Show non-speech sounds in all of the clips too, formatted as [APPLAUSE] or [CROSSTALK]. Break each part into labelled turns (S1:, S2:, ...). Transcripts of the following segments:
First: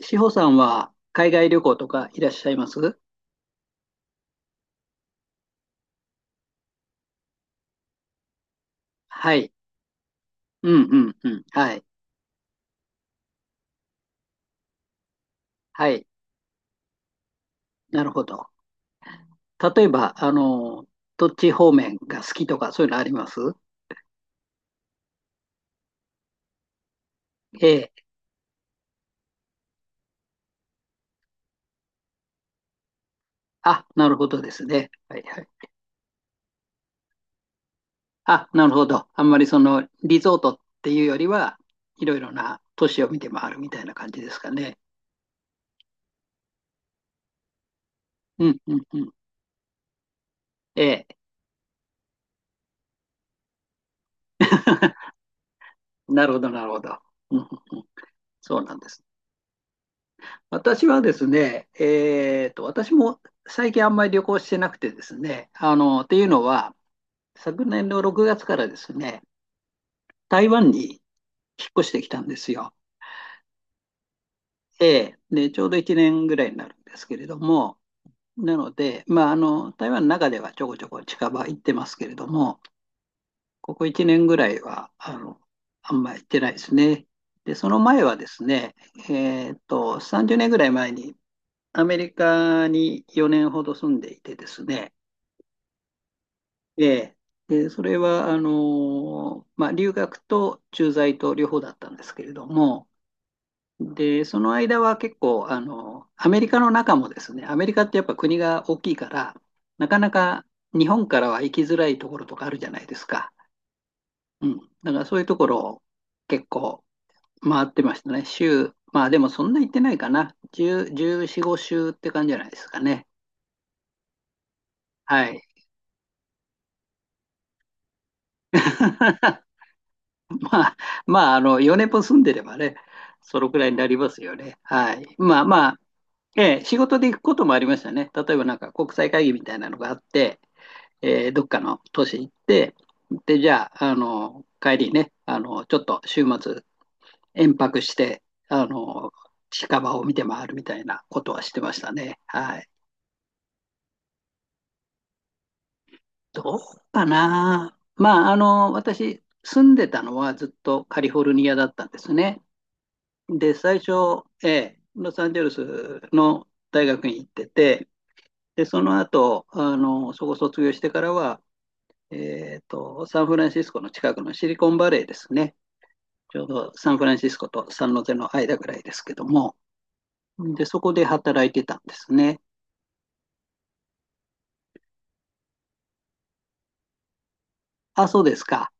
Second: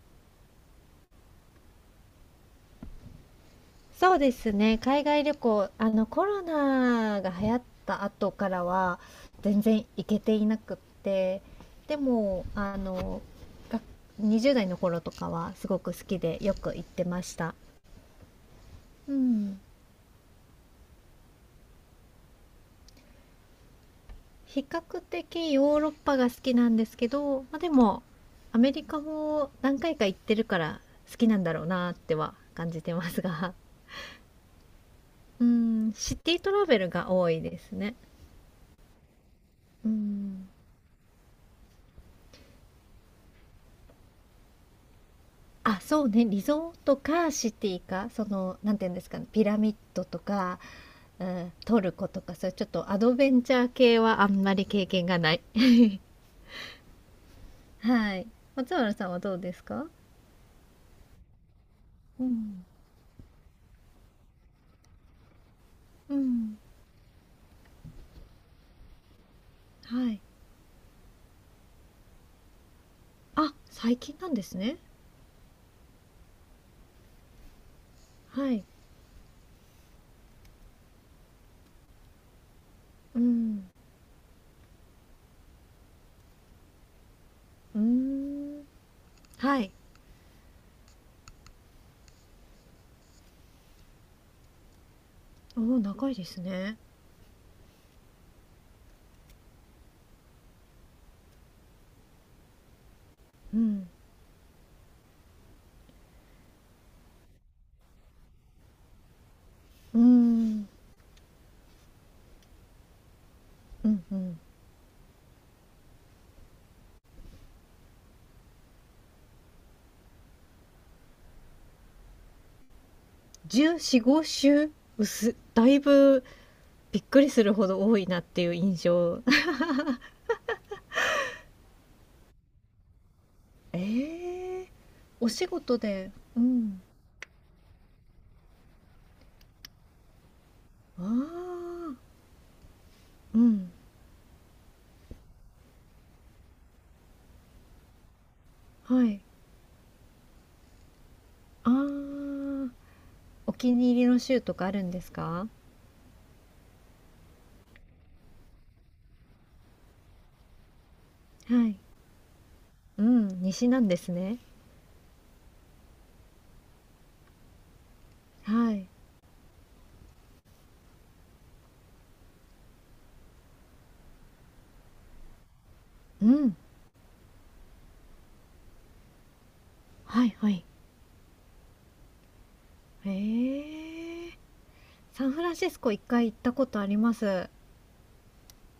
S1: 志保さんは海外旅行とかいらっしゃいます？
S2: そうですね。海外旅行、コロナが流行った後からは、
S1: はい。
S2: 全然行けていな
S1: う
S2: くっ
S1: んうんう
S2: て、
S1: ん。はい。
S2: でも、が20代の頃とかはすご
S1: は
S2: く好
S1: い。
S2: きでよく行ってました。
S1: なるほど。
S2: うん。
S1: 例えば、あの、どっち方面が好きとかそういうのあります？
S2: 比較的ヨーロッパが好きなんですけど、まあ、
S1: え
S2: でも、
S1: え。
S2: アメリカも何回か行ってるから好きなんだろうなっては感じてますが、
S1: あ、なるほどですね。はいは
S2: う
S1: い。
S2: ん、シティトラベルが多いですね。
S1: あ、なるほど。あんまりその
S2: う
S1: リゾー
S2: ん。
S1: トっていうよりは、いろいろな都市を見て回るみたいな感じですかね。
S2: あ、そうね、リゾートかシティか、
S1: うん
S2: な
S1: う
S2: ん
S1: ん
S2: ていうん
S1: う
S2: です
S1: ん。
S2: かね、ピラミッドとか、
S1: ええ。
S2: うん、トルコとか、そういうちょっとアドベンチャー系はあんまり経験が
S1: [LAUGHS]
S2: ない。[LAUGHS]
S1: なるほどなるほど。うんうんうん。
S2: はい。
S1: そうな
S2: 松
S1: んで
S2: 原
S1: すね。
S2: さんはどうですか？
S1: 私はですね、
S2: うん。
S1: 私も最近あんまり旅行してなくてですね、あの、っ
S2: う
S1: ていうの
S2: ん。
S1: は、昨年の6月からですね、
S2: はい。
S1: 台湾に引っ越してきたんですよ。
S2: あ、最近なんですね。
S1: ええ。で、ちょうど1年ぐらいになるんですけれども、
S2: は
S1: な
S2: い。
S1: ので、まあ、あの、台湾の中ではちょこちょこ近場行ってますけれども、
S2: うん。
S1: ここ1年ぐらいは、あの、あんまり行ってないですね。で、そ
S2: う
S1: の
S2: ー
S1: 前はです
S2: ん。
S1: ね、
S2: はい。
S1: 30年ぐらい前にアメリカに4年ほど住んでいてですね、
S2: おお、長いですね。
S1: ええ。で、それは、あの、まあ、留学と駐在と両方だったんですけれども、
S2: うん。
S1: で、その間は結構、あの、アメリカの中もですね、アメリカってやっぱ国が大きいから、なか
S2: うー
S1: なか
S2: ん。
S1: 日本からは行きづらいところとかあるじゃないですか。
S2: うんうん。
S1: うん。だからそういうところを結構回ってましたね。週、まあでもそんな行ってないかな。10、14、5週って感じじゃないですかね。
S2: 14、5週
S1: は
S2: 薄。
S1: い。
S2: だいぶびっくりするほど多いなっていう印象。
S1: [LAUGHS] [LAUGHS] まあ、まあ、あの、4年も住んでればね、そのくらいになりますよね。
S2: ええ、
S1: はい。
S2: お
S1: まあ
S2: 仕
S1: ま
S2: 事
S1: あ、
S2: で、う
S1: ええ、仕
S2: ん、
S1: 事で行くこともありましたね。例えばなんか国際会議みたいなのがあって、
S2: あ
S1: どっかの
S2: あ、
S1: 都市行って、で、
S2: う
S1: じゃ
S2: ん、
S1: あ、あの、帰りね、あの、ちょっと週末、延泊して、あ
S2: は
S1: の、
S2: い、
S1: 近場を見て回るみたいなことはして
S2: あ
S1: ましたね。はい。
S2: あ、お気に入りの州とかあるんですか？
S1: どうかな。まあ、あの、私、住んでたのはずっとカリフォルニアだ
S2: は
S1: っ
S2: い、
S1: たんですね。
S2: うん、
S1: で、
S2: 西
S1: 最
S2: なんです
S1: 初、
S2: ね。
S1: ロサンゼルスの大学に行ってて、で、
S2: は
S1: そ
S2: い、
S1: の後、あの、そこ卒業してからは、サンフランシスコの近くのシリコンバレーですね。
S2: う
S1: ちょう
S2: ん、
S1: どサンフランシスコとサンノゼの間ぐらいですけども、
S2: はいはい。
S1: で、そこで働いてたんですね。
S2: ええ、サンフランシスコ1回行ったことあります。
S1: あ、そうですか。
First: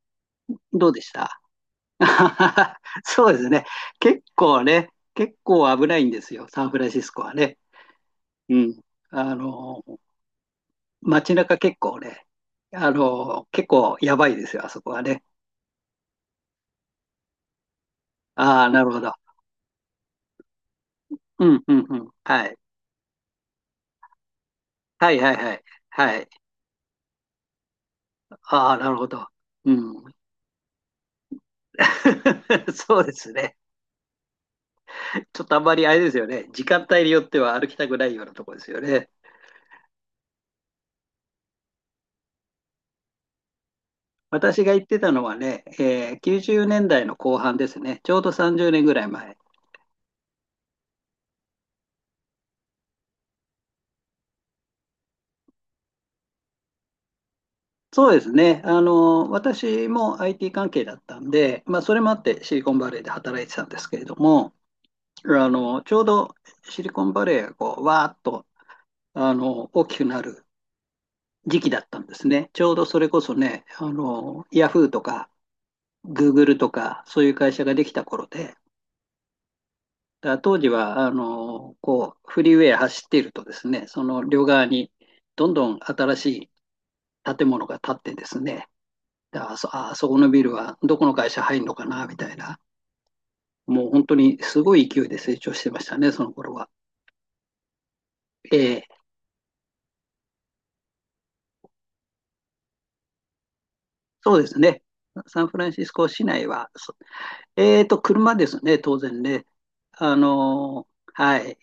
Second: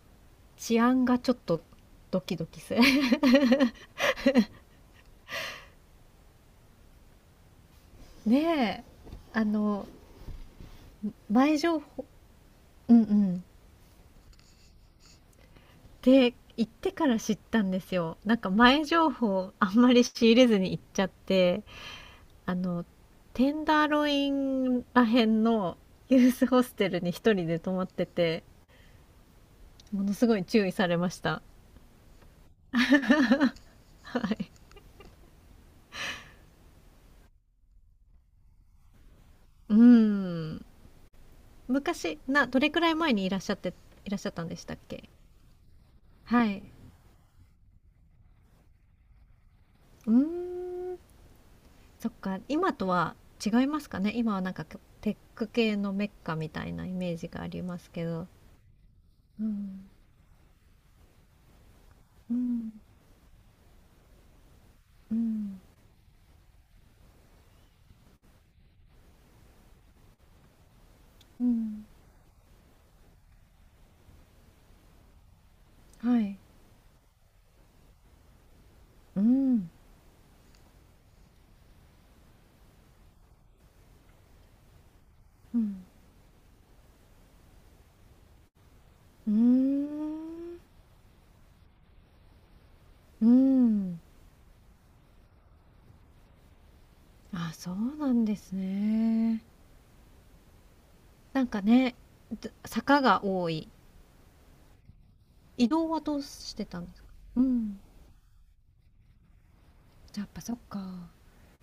S2: 治
S1: どうで
S2: 安
S1: し
S2: がちょっ
S1: た？
S2: とドキドキす
S1: [LAUGHS]
S2: る。[LAUGHS]
S1: そうですね。結構ね、結構危ないんですよ、サンフランシスコはね。うん。
S2: ねえ、
S1: あ
S2: あ
S1: の、
S2: の、
S1: 街中
S2: 前
S1: 結
S2: 情
S1: 構
S2: 報。
S1: ね、あ
S2: うんうん、
S1: の、結構やばいですよ、あそこはね。
S2: で、行ってから知ったんですよ。なんか
S1: ああ、な
S2: 前
S1: るほ
S2: 情
S1: ど。
S2: 報あんまり仕入れずに行っちゃっ
S1: うん、
S2: て、
S1: うん、うん。は
S2: あ
S1: い。
S2: の、テンダーロインら
S1: はい、
S2: へ
S1: はい、
S2: ん
S1: はい。
S2: の
S1: は
S2: ユー
S1: い。
S2: スホステルに一人で泊まってて、
S1: ああ、なるほど。う
S2: も
S1: ん。
S2: のすごい注意されました。
S1: [LAUGHS] そうですね。
S2: はい。
S1: ちょっとあんまりあれですよね。時間帯によっては歩きたくないようなところですよね。
S2: うーん。昔、どれくらい前にいらっしゃったんでし
S1: 私が
S2: たっ
S1: 行って
S2: け？
S1: たのはね、
S2: は
S1: 90
S2: い。
S1: 年代の後半ですね。ちょうど30年ぐらい前。
S2: うーん。そっか、今とは違いますかね。今はなんかテック系のメッカみたいなイメージがありますけ
S1: そうで
S2: ど。
S1: すね。あの、
S2: うん。
S1: 私も IT 関係だったんで、まあ、それもあっ
S2: う
S1: てシリコ
S2: ん。
S1: ンバレーで働いてたんですけれども、
S2: う
S1: あ
S2: ん、
S1: の、ちょうどシリコンバレーがこう、わーっと、あの、大きくなる
S2: う
S1: 時期だっ
S2: ん、
S1: たんですね。ちょうどそれこそね、あの、ヤフーとか、
S2: は
S1: グー
S2: い。
S1: グルとか、そういう会社ができた頃で、だか
S2: うん、
S1: ら当時は、あの、こう、フリーウェイ走っているとですね、その両側にどん
S2: う
S1: どん
S2: ん、
S1: 新しい建物が建ってですね、
S2: うー
S1: だあそ、あそこのビル
S2: ん、
S1: はどこの会社入るのかな、みたいな、
S2: う
S1: もう
S2: ん。
S1: 本当にすごい勢いで成長してましたね、その頃は。
S2: あ、そうなんです
S1: ええ。
S2: ね。なんかね、ど坂が多い。
S1: そうですね。サンフラ
S2: 移
S1: ンシ
S2: 動
S1: ス
S2: は
S1: コ
S2: どう
S1: 市内
S2: して
S1: は、
S2: たんで
S1: そ
S2: すか？うん、
S1: えーと、車ですね、当然ね。
S2: じゃ、やっぱそっか、
S1: はい。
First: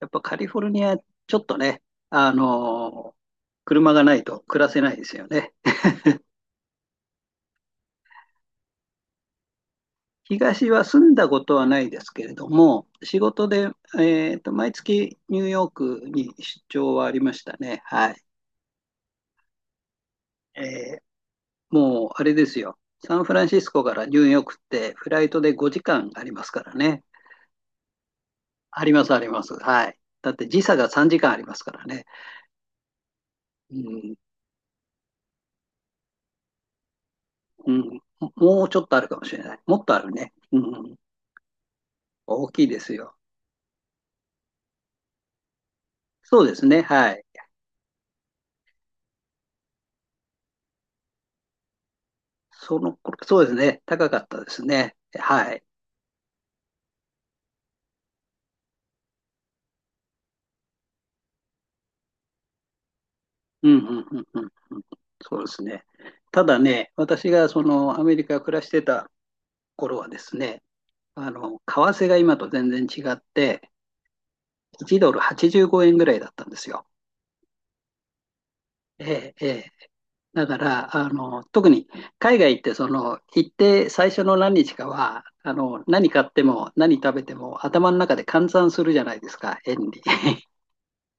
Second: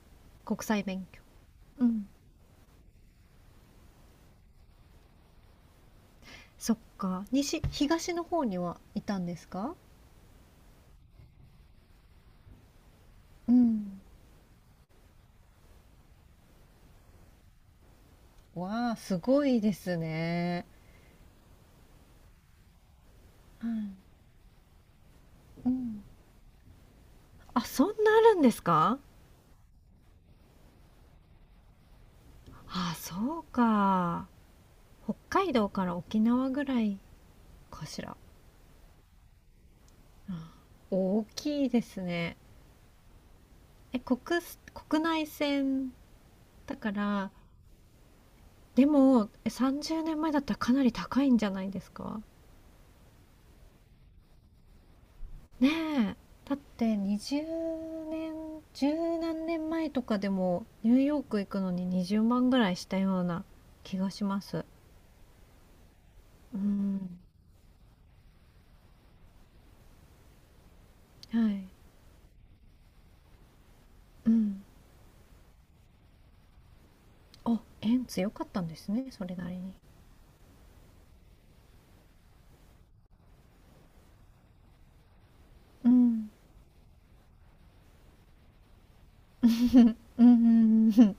S1: やっぱカリフォ
S2: 国
S1: ルニ
S2: 際
S1: ア、
S2: 勉強、
S1: ちょっとね、
S2: うん、
S1: あのー車がないと暮らせないですよね。
S2: そっか、西東の方にはいたんですか？
S1: 東は住んだことはないですけれども、仕事
S2: う
S1: で、
S2: ん。
S1: 毎月ニューヨークに出張はありましたね。はい。
S2: わあ、すごいですね。
S1: えーもう、あれですよ。サンフランシ
S2: は
S1: スコ
S2: い、
S1: からニューヨークってフライトで
S2: う
S1: 5時
S2: ん。
S1: 間ありますからね。
S2: あ、そんなあるんです
S1: あり
S2: か？
S1: ますあります。はい。だって時差が3時間ありますからね。
S2: あ、そう
S1: うん。
S2: か。北海道から沖縄ぐらい
S1: う
S2: か
S1: ん。
S2: しら。
S1: もうちょっとあるかもしれない。もっとあるね。うん。
S2: 大きいですね
S1: 大きいですよ。
S2: え、国内線
S1: そうです
S2: だ
S1: ね。
S2: か
S1: はい。
S2: ら、でも、さんじゅうねんまえ30年前だったらかなり高いんじゃないですか？
S1: その頃、そうですね。高かったですね。はい。
S2: ねえ、だって20年、十何年前とかでもニューヨーク行くのに20万ぐらいしたような
S1: うん
S2: 気
S1: うん
S2: が
S1: う
S2: し
S1: んう
S2: ま
S1: ん
S2: す。
S1: うん。そうですね。ただ
S2: う
S1: ね、
S2: ん、
S1: 私がそのアメリカ暮らしてた頃はですね、あ
S2: は
S1: の、
S2: い、
S1: 為替が今と全然違って、
S2: うん、
S1: 1ドル85円ぐらいだったんですよ。
S2: あ、円強かったんですね、そ
S1: ええ、
S2: れ
S1: え
S2: なり
S1: え。
S2: に。
S1: だから、あの、特に海外ってその、行って最初の何日かは、あの、
S2: う
S1: 何買っ
S2: ん、
S1: ても何食べても頭の中で換算するじゃないですか、円に。
S2: うん、う
S1: [LAUGHS]
S2: ん、うん、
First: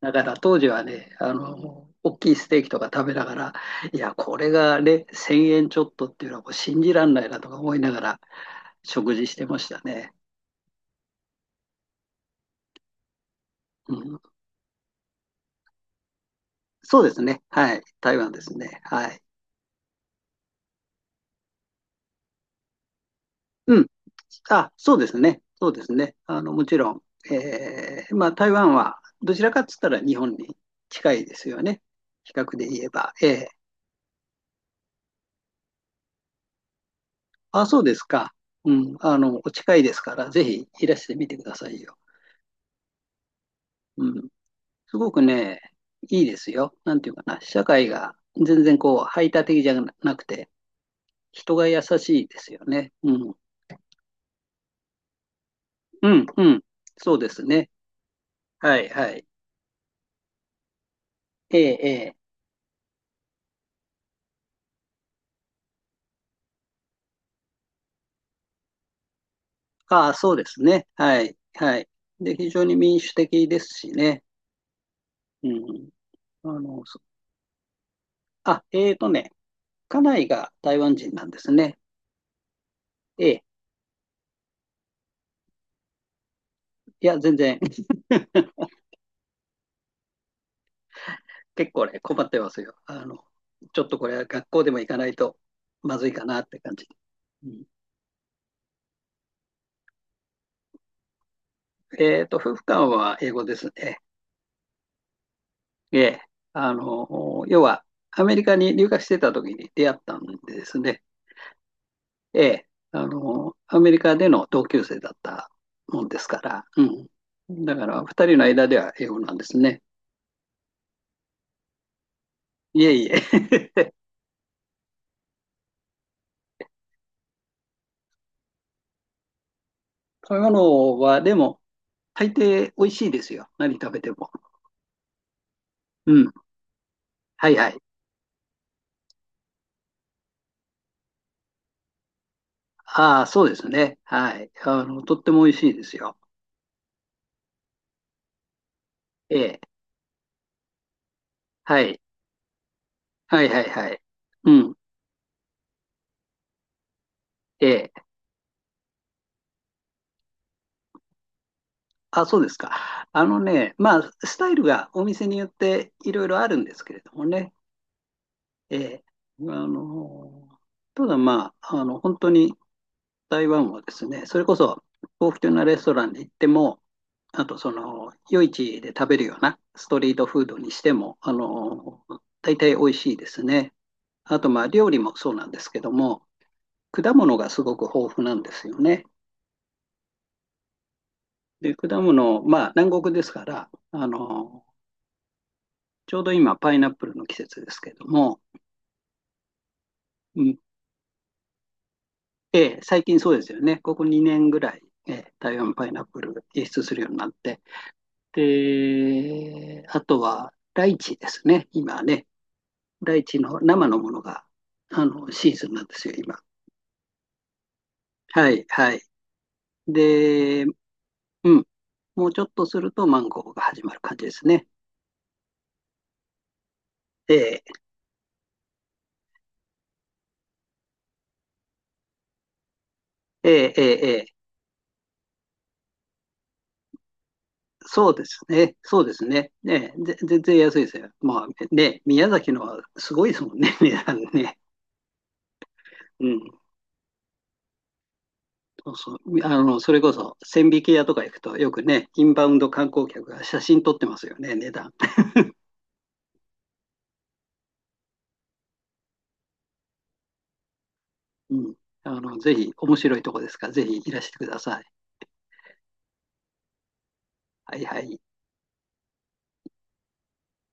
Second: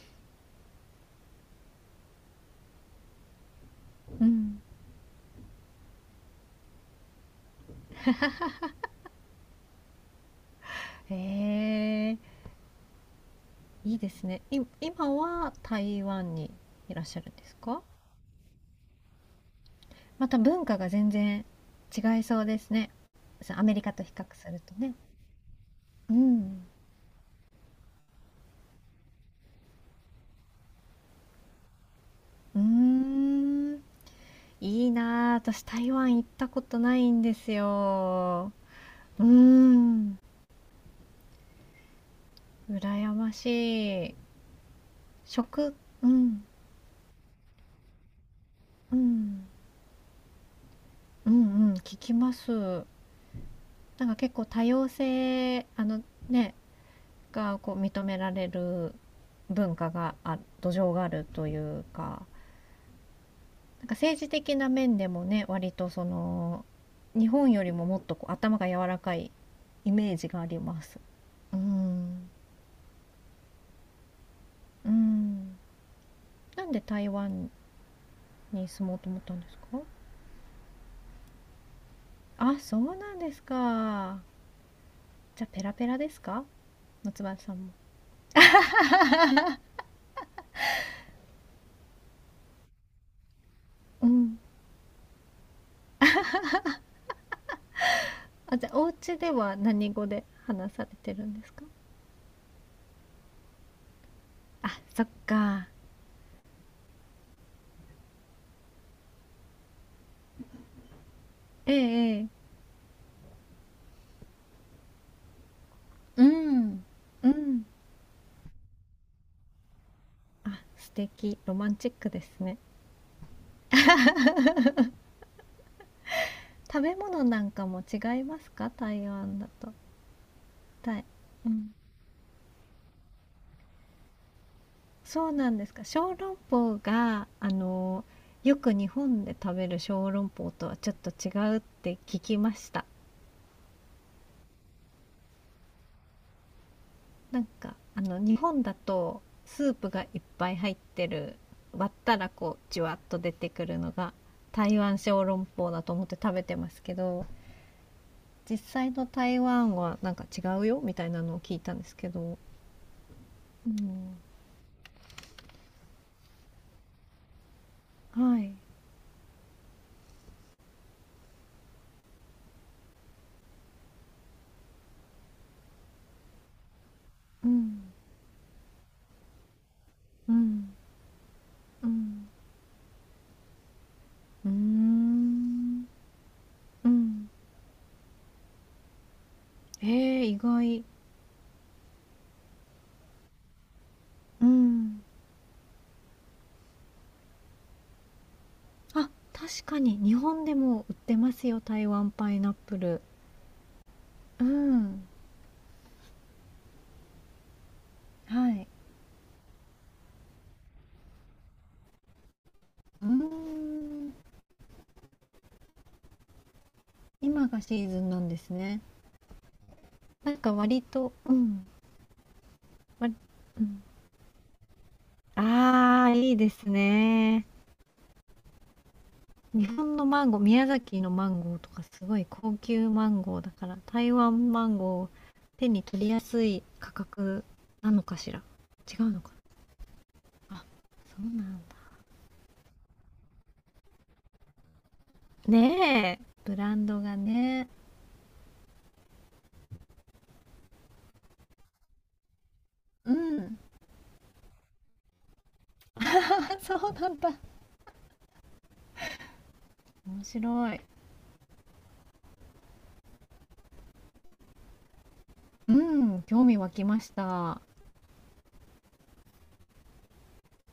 S1: だから当時はね、あの、大きいステーキとか食べながら、いや、
S2: う
S1: これ
S2: ん、
S1: がね、1000円ちょっとっていうのはもう信じらんないなとか思いながら食事してましたね。
S2: へえ、
S1: う
S2: いいで
S1: ん、
S2: すね。今は台湾にい
S1: そ
S2: ら
S1: う
S2: っ
S1: で
S2: し
S1: す
S2: ゃるん
S1: ね。
S2: です
S1: はい。
S2: か？
S1: 台湾ですね。はい。
S2: また文化が全然違いそうですね。そう、アメ
S1: う
S2: リ
S1: ん。
S2: カと比較する
S1: あ、
S2: とね。
S1: そうですね。そうです
S2: う
S1: ね。あの、も
S2: ん。
S1: ちろん、まあ、台湾はどちらかっつったら日本に近いですよね。比較
S2: うー
S1: で言えば。ええ。
S2: ん。いいなあ。私、台湾行ったことないんです
S1: あ、そうですか。
S2: よ。
S1: うん。あ
S2: うー
S1: の、お近いですか
S2: ん。
S1: ら、ぜひいらしてみてくださいよ。
S2: 羨まし
S1: う
S2: い。
S1: ん。すごくね、
S2: 食、う
S1: いいで
S2: ん。
S1: すよ。なんていうかな。社会が全然こ
S2: う
S1: う、排他
S2: ん。
S1: 的じゃなくて、
S2: う
S1: 人が
S2: んうん。
S1: 優
S2: 聞き
S1: しい
S2: ま
S1: ですよ
S2: す。
S1: ね。うん。
S2: なんか結構多様性、
S1: うん、う
S2: ね、
S1: ん。そうです
S2: が
S1: ね。
S2: こう認められ
S1: はい、
S2: る
S1: はい。
S2: 文化が、あ、土壌があるとい
S1: え
S2: う
S1: えええ。
S2: か。なんか政治的な面でもね、割と日本よりももっとこう頭が柔らかいイ
S1: あ
S2: メ
S1: あ、
S2: ージ
S1: そう
S2: が
S1: で
S2: あり
S1: す
S2: ま
S1: ね。
S2: す。
S1: はい。
S2: う
S1: はい。
S2: ん、
S1: で、非常に民主的ですしね。
S2: う
S1: う
S2: ん、
S1: ん。あ
S2: なんで
S1: の、そ
S2: 台湾
S1: あ、
S2: に住
S1: えー
S2: もうと
S1: と
S2: 思っ
S1: ね、
S2: たんですか？
S1: 家内が台湾人なんですね。
S2: あ、そうなん
S1: え
S2: で
S1: え。
S2: すか？じゃあペラペラですか？
S1: いや、
S2: 松
S1: 全
S2: 原さ
S1: 然、
S2: んも。
S1: [LAUGHS] 結構ね、困ってますよ。あの、ちょっと
S2: う
S1: これは
S2: ん、
S1: 学校でも行かないとまずいかなって感じ。うん、
S2: あ、じゃあお家では何語で話されてるんですか？
S1: 夫婦間は英語ですね。
S2: あ、そっか。
S1: ええ。あの、要は、アメリカに留学してた時に出会ったんですね。
S2: ええええ、
S1: ええ、あの、アメリカでの同級生だったもんで
S2: う
S1: すから、う
S2: ん、う
S1: ん。
S2: ん。
S1: だから、二人の間では英語なんですね。
S2: あ、素敵、ロマンチックですね。
S1: いえいえ。[LAUGHS]
S2: 食べ物なんかも違いますか？台湾だと。
S1: 食べ物
S2: た
S1: は、で
S2: う
S1: も、
S2: ん。
S1: 大抵美味しいですよ。何食べても。
S2: そうなんですか。
S1: う
S2: 小
S1: ん。
S2: 籠包が、
S1: はいはい。
S2: よく日本で食べる小籠包とはちょっと違うって聞きました。
S1: ああ、そうですね。はい。あの、とっても美味しいですよ。
S2: なんか、日本だと
S1: ええ。
S2: スープがいっぱい入ってる、
S1: は
S2: 割
S1: い。
S2: ったらこう、じゅわっと出
S1: はい
S2: て
S1: はい
S2: くる
S1: は
S2: の
S1: い。
S2: が、
S1: うん。
S2: 台湾小籠包だと思って食べてますけど、
S1: ええ。
S2: 実際の台湾はなんか違うよみたいなのを聞いたんですけ
S1: あ、そ
S2: ど。
S1: うですか。あの
S2: う
S1: ね、まあ、
S2: ん、
S1: スタイルがお店によっていろいろあるんですけれどもね。
S2: はい、
S1: ええ、あの、ただまあ、あの、本当に台湾はですね、それこそ高級なレストランに行っても、あ
S2: う
S1: とそ
S2: ん、
S1: の、夜市で食べるようなストリート
S2: う
S1: フード
S2: ん、
S1: にしても、あ
S2: う
S1: の、
S2: ん、
S1: 大体美味しいですね。あ
S2: う
S1: と
S2: ー
S1: まあ、料理もそうなんですけ
S2: ん、
S1: ども、
S2: う
S1: 果
S2: ん、
S1: 物がすごく豊富なんですよね。
S2: え意外、
S1: で、果物、まあ、南国ですから、あ
S2: う
S1: の、
S2: ん、
S1: ちょうど今、パイナップルの季節ですけども、
S2: あ、確かに日
S1: う
S2: 本で
S1: ん。
S2: も売ってますよ、台湾パイナッ
S1: え
S2: プ
S1: え、
S2: ル。
S1: 最近そうですよね。ここ2
S2: う
S1: 年ぐらい、
S2: ん、
S1: ええ、台湾パイナップル輸出するようになって。
S2: はい、
S1: で、あとは、ライチですね。今ね、
S2: う
S1: ライチ
S2: ー
S1: の生のもの
S2: ん、
S1: が、あの、シーズンなんですよ、今。
S2: 今がシーズンなんです
S1: はい、
S2: ね。
S1: はい。
S2: なんか
S1: で、う
S2: 割と、う
S1: ん。
S2: ん、
S1: もうちょっとすると
S2: 割、
S1: マンゴーが
S2: う
S1: 始
S2: ん、
S1: まる感じですね。
S2: ああ、いいですね。
S1: ええ、
S2: 日本のマンゴー、宮崎のマンゴーとかすごい高級マンゴー
S1: え
S2: だか
S1: え、
S2: ら、
S1: ええ、
S2: 台
S1: ええ。
S2: 湾マンゴーを手に取りやすい価格なの
S1: そう
S2: か
S1: で
S2: し
S1: す
S2: ら。
S1: ね。
S2: 違
S1: そう
S2: う
S1: で
S2: の
S1: す
S2: か
S1: ね。ねえ、ぜ全
S2: な。
S1: 然
S2: あ、
S1: 安いですよ。
S2: そうな
S1: まあ
S2: んだ。
S1: ね、宮崎のはすごいですもんね、値段ね。
S2: ねえ、
S1: う
S2: ブ
S1: ん。
S2: ランドがね。
S1: そうそう、あの、それこそ、千疋屋とか行くと、よくね、インバウンド観光
S2: う
S1: 客が
S2: ん。
S1: 写真撮ってますよね、値段。
S2: あ、そうなんだ。面白い。
S1: うん。あの、ぜひ、面白いとこですから、ぜひいらしてください。
S2: うん、興味湧きました。
S1: はいはい。